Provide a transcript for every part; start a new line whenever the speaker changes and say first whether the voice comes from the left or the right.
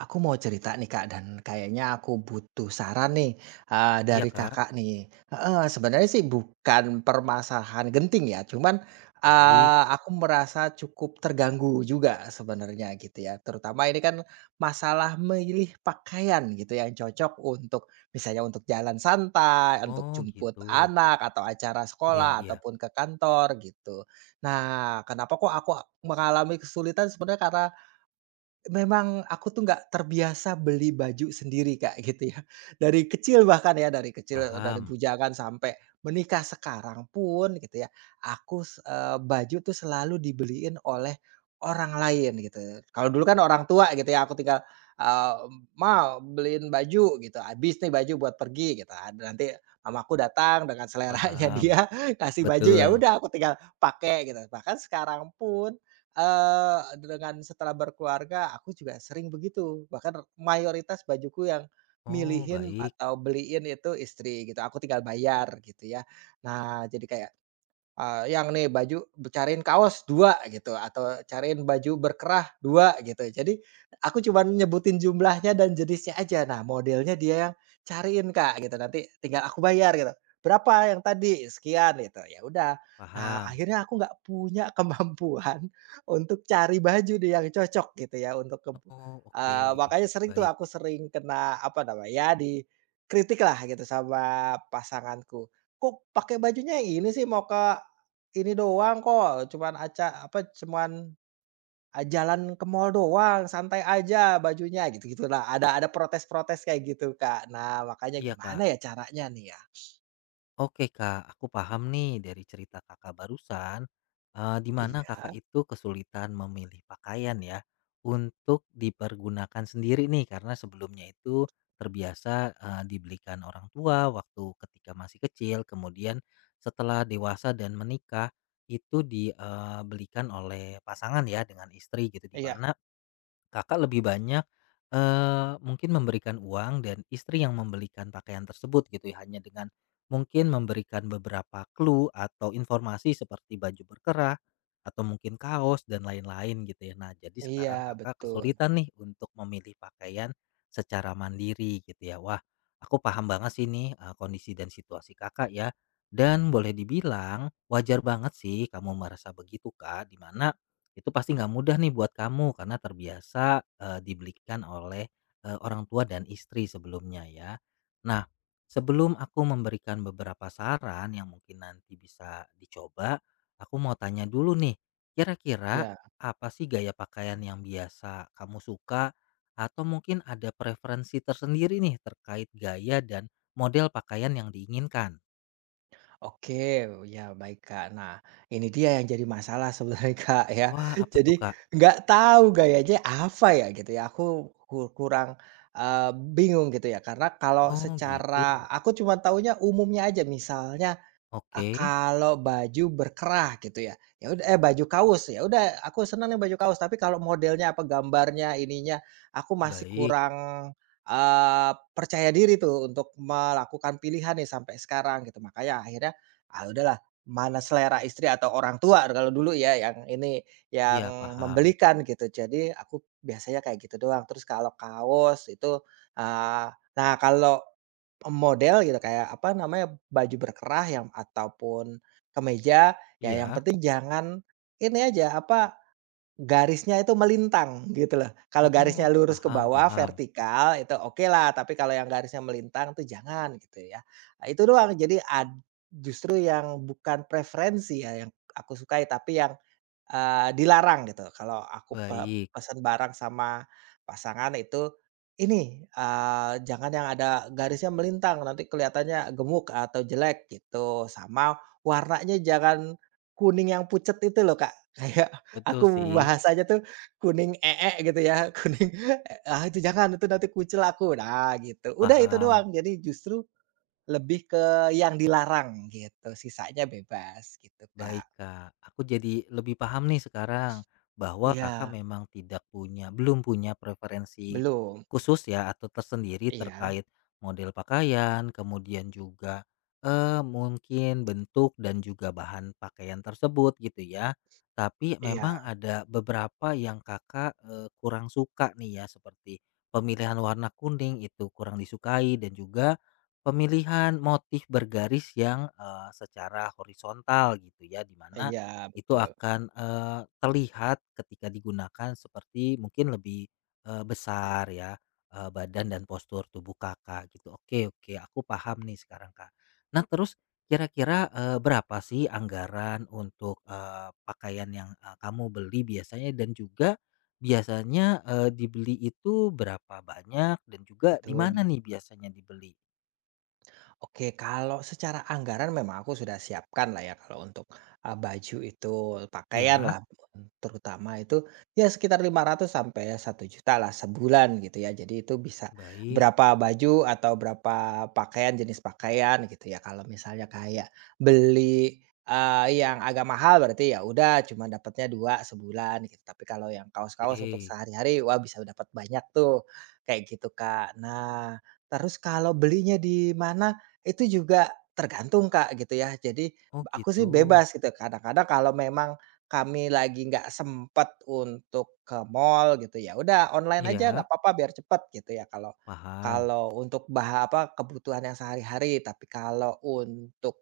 right: Aku mau cerita nih, Kak, dan kayaknya aku butuh saran nih,
left: Iya
right: dari
left: Kak,
right: Kakak nih. Heeh, sebenarnya sih bukan permasalahan genting ya, cuman,
left: baik.
right: aku merasa cukup terganggu juga sebenarnya gitu ya. Terutama ini kan masalah milih pakaian gitu ya, yang cocok untuk misalnya untuk jalan santai, untuk
left: Oh
right: jemput
left: gitu.
right: anak, atau acara
left: Iya
right: sekolah,
left: iya,
right: ataupun ke kantor gitu. Nah, kenapa kok aku mengalami kesulitan sebenarnya karena memang aku tuh nggak terbiasa beli baju sendiri, Kak, gitu ya. Dari kecil bahkan ya, dari kecil, dari
left: paham,
right: bujangan sampai menikah sekarang pun gitu ya, baju tuh selalu dibeliin oleh orang lain gitu. Kalau dulu kan orang tua gitu ya, aku tinggal, eee, "Ma, beliin baju," gitu, "habis nih baju buat pergi," gitu. Ada nanti mamaku datang dengan seleranya
left: paham.
right: dia, kasih baju, ya
left: Betul.
right: udah aku tinggal pakai gitu. Bahkan sekarang pun dengan setelah berkeluarga aku juga sering begitu, bahkan mayoritas bajuku yang
left: Oh
right: milihin
left: baik,
right: atau beliin itu istri gitu, aku tinggal bayar gitu ya. Nah, jadi kayak yang nih baju cariin kaos 2 gitu atau cariin baju berkerah 2 gitu. Jadi aku cuman nyebutin jumlahnya dan jenisnya aja. Nah, modelnya dia yang cariin, Kak, gitu. Nanti tinggal aku bayar gitu. "Berapa yang tadi?" "Sekian," gitu. Ya udah. Nah,
left: paham.
right: akhirnya aku nggak punya kemampuan untuk cari baju deh yang cocok gitu ya untuk keb
left: Oh oke,
right: makanya sering tuh
left: baik.
right: aku sering kena apa namanya, ya di kritik lah gitu sama pasanganku. "Kok pakai bajunya yang ini sih, mau ke ini doang kok, cuman aca apa, cuman, jalan ke mall doang, santai aja bajunya," gitu-gitu lah. Ada protes-protes kayak gitu, Kak. Nah, makanya
left: Iya
right: gimana
left: Kak.
right: ya caranya nih ya?
left: Oke Kak, aku paham nih dari cerita Kakak barusan, di mana
right: Iya,
left: Kakak itu kesulitan memilih pakaian ya, untuk dipergunakan sendiri nih karena sebelumnya itu terbiasa, dibelikan orang tua waktu ketika masih kecil, kemudian setelah dewasa dan menikah, itu dibelikan oleh pasangan ya dengan istri gitu, di
right: iya,
left: mana Kakak lebih banyak, mungkin memberikan uang dan istri yang membelikan pakaian tersebut gitu ya, hanya dengan mungkin memberikan beberapa clue atau informasi seperti baju berkerah atau mungkin kaos dan lain-lain gitu ya. Nah, jadi sekarang
right: iya,
left: Kakak
right: betul.
left: kesulitan nih untuk memilih pakaian secara mandiri gitu ya. Wah, aku paham banget sih nih, kondisi dan situasi Kakak ya, dan boleh dibilang wajar banget sih kamu merasa begitu, Kak, di mana itu pasti nggak mudah nih buat kamu karena terbiasa, dibelikan oleh, orang tua dan istri sebelumnya ya. Nah, sebelum aku memberikan beberapa saran yang mungkin nanti bisa dicoba, aku mau tanya dulu nih, kira-kira
right: Iya,
left: apa sih gaya pakaian yang biasa kamu suka? Atau mungkin ada preferensi tersendiri nih terkait gaya dan model pakaian yang diinginkan?
right: oke, ya baik, Kak. Nah, ini dia yang jadi masalah sebenarnya, Kak, ya.
left: Wah, apa
right: Jadi
left: tuh, Kak?
right: nggak tahu gayanya apa ya, gitu ya. Aku ku kurang, eee, bingung gitu ya, karena kalau
left: Oh gitu.
right: secara aku cuma taunya umumnya aja, misalnya ah,
left: Oke,
right: kalau baju berkerah gitu ya, ya udah eh, baju kaos, ya udah aku seneng nih baju kaos, tapi kalau modelnya apa, gambarnya, ininya, aku masih
left: baik.
right: kurang, percaya diri tuh untuk melakukan pilihan nih sampai sekarang gitu. Makanya akhirnya, ah, udahlah mana selera istri atau orang tua kalau dulu ya yang ini,
left: Iya,
right: yang
left: paham.
right: membelikan gitu. Jadi aku biasanya kayak gitu doang. Terus kalau kaos itu, eee, nah kalau model gitu kayak apa namanya, baju berkerah yang ataupun kemeja, ya yang
left: Iya?
right: penting jangan ini aja, apa, garisnya itu melintang gitu loh. Kalau garisnya
left: Oh,
right: lurus ke
left: paham
right: bawah
left: paham.
right: vertikal itu oke lah, tapi kalau yang garisnya melintang tuh jangan gitu ya. Nah itu doang, jadi ad justru yang bukan preferensi ya yang aku sukai, tapi yang dilarang gitu kalau aku
left: Baik,
right: pesen barang sama pasangan itu, ini, jangan yang ada garisnya melintang nanti kelihatannya gemuk atau jelek gitu, sama warnanya jangan kuning yang pucet itu loh, Kak. Kayak aku
left: betul sih,
right: bahasanya tuh kuning ee gitu ya, kuning, ah, itu jangan, itu nanti kucil aku, nah gitu. Udah itu
left: paham.
right: doang, jadi justru lebih ke yang dilarang gitu, sisanya bebas gitu, Kak.
left: Baik Kak, aku jadi lebih paham nih sekarang bahwa Kakak
right: Iya,
left: memang tidak punya, belum punya preferensi
right: belum.
left: khusus ya atau tersendiri
right: Iya,
left: terkait model pakaian, kemudian juga eh, mungkin bentuk dan juga bahan pakaian tersebut gitu ya. Tapi memang
right: iya,
left: ada beberapa yang Kakak eh, kurang suka nih ya seperti pemilihan warna kuning itu kurang disukai dan juga pemilihan motif bergaris yang, secara horizontal gitu ya, dimana
right: iya,
left: itu
right: betul,
left: akan, terlihat ketika digunakan seperti mungkin lebih, besar ya, badan dan postur tubuh Kakak gitu. Oke oke, aku paham nih sekarang, Kak. Nah terus kira-kira, berapa sih anggaran untuk, pakaian yang, kamu beli biasanya dan juga biasanya, dibeli itu berapa banyak dan juga di mana
right: betul.
left: nih biasanya dibeli?
right: Oke, kalau secara anggaran memang aku sudah siapkan lah ya kalau untuk, baju itu, pakaian
left: Ya,
right: lah terutama itu ya sekitar 500 sampai 1.000.000 lah sebulan gitu ya. Jadi itu bisa
left: baik.
right: berapa baju atau berapa pakaian, jenis pakaian gitu ya. Kalau misalnya kayak beli, yang agak mahal berarti ya udah cuma dapatnya 2 sebulan gitu. Tapi kalau yang kaos-kaos untuk
left: Oke.
right: sehari-hari, wah bisa dapat banyak tuh, kayak gitu, Kak. Nah, terus kalau belinya di mana itu juga tergantung, Kak, gitu ya. Jadi,
left: Oh
right: aku
left: gitu.
right: sih bebas gitu, kadang-kadang kalau memang kami lagi nggak sempet untuk ke mall gitu, ya udah online aja nggak
left: Iya,
right: apa-apa biar cepet gitu ya, kalau
left: paham.
right: kalau untuk bah apa, kebutuhan yang sehari-hari. Tapi kalau untuk,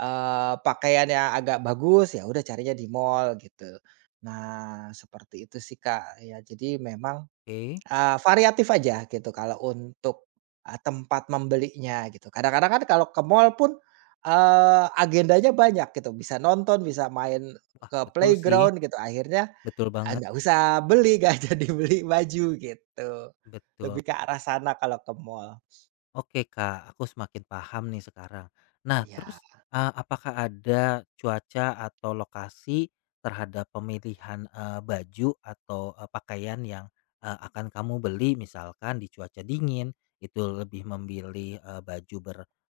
right: pakaian yang agak bagus, ya udah carinya di mall gitu. Nah, seperti itu sih, Kak. Ya, jadi memang
left: Oke.
right: Variatif aja gitu kalau untuk, tempat membelinya gitu. Kadang-kadang kan kalau ke mall pun, agendanya banyak gitu, bisa nonton, bisa main
left: Wah,
right: ke
left: betul sih.
right: playground gitu, akhirnya,
left: Betul banget.
right: nggak usah beli, nggak jadi beli baju gitu. Lebih
left: Betul.
right: ke arah sana kalau ke mall.
left: Oke Kak, aku semakin paham nih sekarang. Nah
right: Iya.
left: terus, apakah ada cuaca atau lokasi terhadap pemilihan, baju atau, pakaian yang, akan kamu beli? Misalkan di cuaca dingin, itu lebih memilih, baju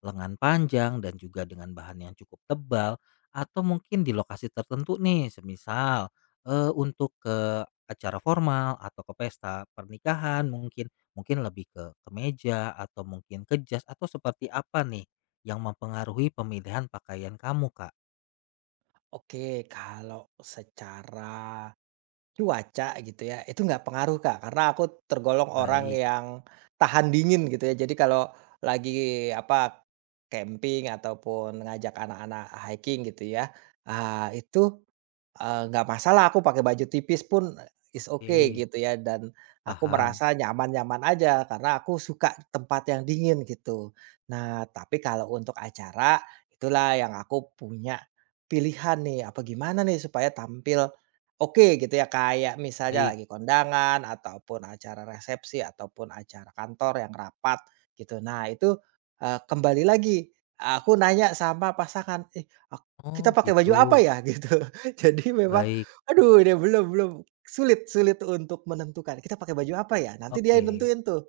left: berlengan panjang dan juga dengan bahan yang cukup tebal, atau mungkin di lokasi tertentu nih, semisal, untuk ke acara formal atau ke pesta pernikahan mungkin, mungkin lebih ke kemeja atau mungkin ke jas atau seperti apa nih yang mempengaruhi pemilihan pakaian kamu, Kak?
right: Oke, kalau secara cuaca gitu ya, itu nggak pengaruh, Kak, karena aku tergolong orang
left: Baik,
right: yang tahan dingin gitu ya. Jadi kalau lagi apa, camping ataupun ngajak anak-anak hiking gitu ya, ah, itu nggak masalah aku pakai baju tipis pun is
left: oke,
right: okay gitu ya, dan aku
left: paham.
right: merasa nyaman-nyaman aja karena aku suka tempat yang dingin gitu. Nah, tapi kalau untuk acara itulah yang aku punya pilihan nih, apa gimana nih supaya tampil oke gitu ya, kayak misalnya
left: Baik.
right: lagi kondangan ataupun acara resepsi ataupun acara kantor yang rapat gitu. Nah itu, kembali lagi aku nanya sama pasangan, "Ih, ak kita
left: Oh,
right: pakai baju
left: gitu.
right: apa ya?" Gitu. Jadi memang,
left: Baik,
right: aduh ini belum belum, sulit sulit untuk menentukan, "Kita pakai baju apa ya?" Nanti dia
left: oke,
right: nentuin tuh,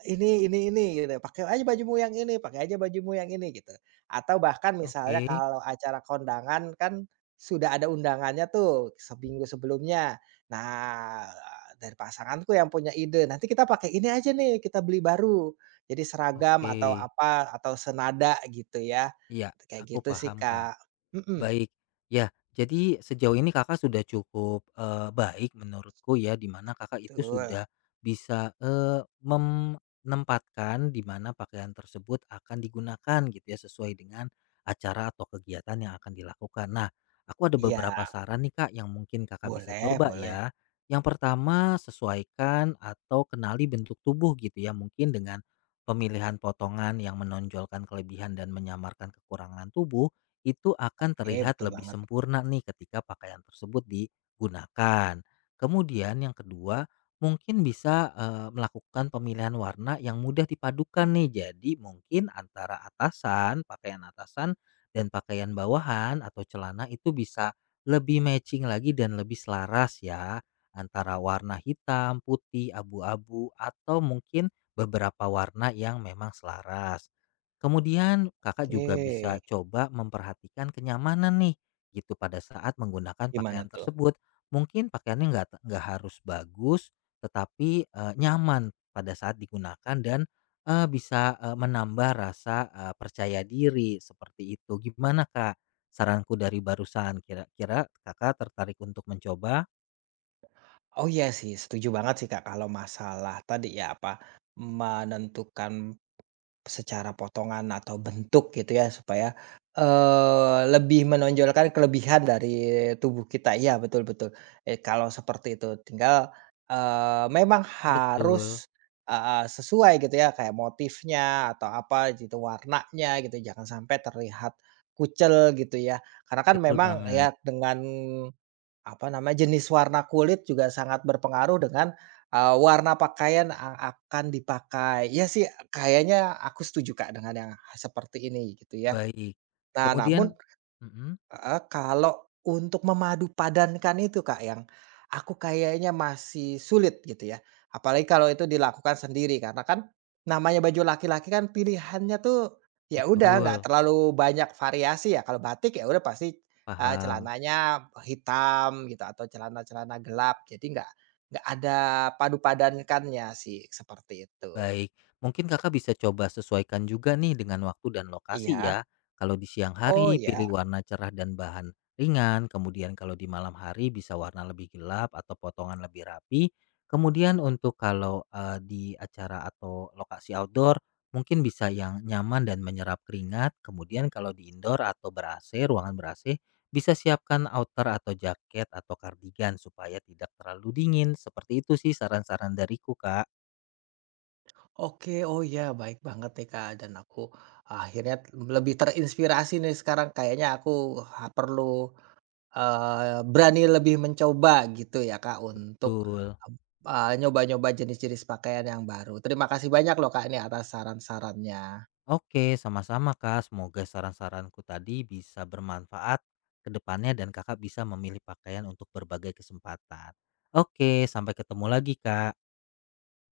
right: Ini," gitu, "pakai aja bajumu yang ini, pakai aja bajumu yang ini," gitu. Atau bahkan misalnya
left: oke,
right: kalau acara kondangan kan sudah ada undangannya tuh seminggu sebelumnya. Nah, dari pasanganku yang punya ide, "Nanti kita pakai ini aja nih, kita beli baru." Jadi seragam
left: oke.
right: atau apa, atau senada gitu ya.
left: Iya, aku
right: Kayak gitu sih,
left: paham, Kak.
right: Kak. Mhm,
left: Baik. Ya, jadi sejauh ini Kakak sudah cukup, baik menurutku ya, di mana Kakak itu
right: betul.
left: sudah bisa, menempatkan di mana pakaian tersebut akan digunakan gitu ya, sesuai dengan acara atau kegiatan yang akan dilakukan. Nah, aku ada beberapa
right: Iya.
left: saran nih, Kak, yang mungkin Kakak bisa
right: Boleh,
left: coba
right: boleh.
left: ya. Yang pertama, sesuaikan atau kenali bentuk tubuh gitu ya, mungkin dengan pemilihan potongan yang menonjolkan kelebihan dan menyamarkan kekurangan tubuh itu akan
right: Oke,
left: terlihat
right: betul
left: lebih
right: banget.
left: sempurna nih ketika pakaian tersebut digunakan. Kemudian yang kedua, mungkin bisa eh, melakukan pemilihan warna yang mudah dipadukan nih. Jadi mungkin antara atasan, pakaian atasan dan pakaian bawahan atau celana itu bisa lebih matching lagi dan lebih selaras ya antara warna hitam, putih, abu-abu atau mungkin beberapa warna yang memang selaras. Kemudian Kakak juga
right: Oke,
left: bisa coba memperhatikan kenyamanan nih, gitu pada saat menggunakan
right: gimana
left: pakaian
right: tuh?
left: tersebut. Mungkin pakaiannya nggak harus bagus, tetapi eh, nyaman pada saat digunakan dan eh, bisa eh, menambah rasa eh, percaya diri seperti itu. Gimana Kak? Saranku dari barusan, kira-kira Kakak tertarik untuk mencoba?
right: Oh, iya sih, setuju banget sih, Kak, kalau masalah tadi ya, apa, menentukan secara potongan atau bentuk gitu ya supaya, lebih menonjolkan kelebihan dari tubuh kita. Iya, betul, betul, kalau seperti itu tinggal, memang
left: Betul,
right: harus heeh, sesuai gitu ya kayak motifnya atau apa gitu, warnanya gitu jangan sampai terlihat kucel gitu ya. Karena kan
left: betul
right: memang
left: banget.
right: ya dengan apa namanya, jenis warna kulit juga sangat berpengaruh dengan, warna pakaian yang akan dipakai. Ya sih, kayaknya aku setuju Kak dengan yang seperti ini gitu ya.
left: Baik.
right: Nah namun
left: Kemudian, mm,
right: heeh, kalau untuk memadupadankan itu Kak yang aku kayaknya masih sulit gitu ya. Apalagi kalau itu dilakukan sendiri karena kan namanya baju laki-laki kan pilihannya tuh ya udah nggak
left: betul,
right: terlalu banyak variasi ya. Kalau batik ya udah pasti,
left: paham.
right: celananya hitam gitu atau celana-celana gelap, jadi nggak ada padu padankannya sih, seperti itu.
left: Baik, mungkin Kakak bisa coba sesuaikan juga nih dengan waktu dan lokasi
right: Iya.
left: ya. Kalau di siang
right: Oh
left: hari,
right: ya?
left: pilih warna cerah dan bahan ringan. Kemudian kalau di malam hari bisa warna lebih gelap atau potongan lebih rapi. Kemudian untuk kalau eh, di acara atau lokasi outdoor, mungkin bisa yang nyaman dan menyerap keringat. Kemudian kalau di indoor atau ber-AC, ruangan ber-AC, bisa siapkan outer atau jaket atau kardigan supaya tidak terlalu dingin. Seperti itu sih saran-saran dariku, Kak.
right: Oke, oh ya, baik banget nih Kak, dan aku akhirnya t- lebih terinspirasi nih sekarang kayaknya aku ha perlu, berani lebih mencoba gitu ya Kak untuk,
left: Betul.
right: nyoba-nyoba jenis-jenis pakaian yang baru. Terima kasih banyak loh Kak ini atas saran-sarannya.
left: Oke, sama-sama Kak. Semoga saran-saranku tadi bisa bermanfaat ke depannya dan Kakak bisa memilih pakaian untuk berbagai kesempatan. Oke, sampai ketemu lagi Kak.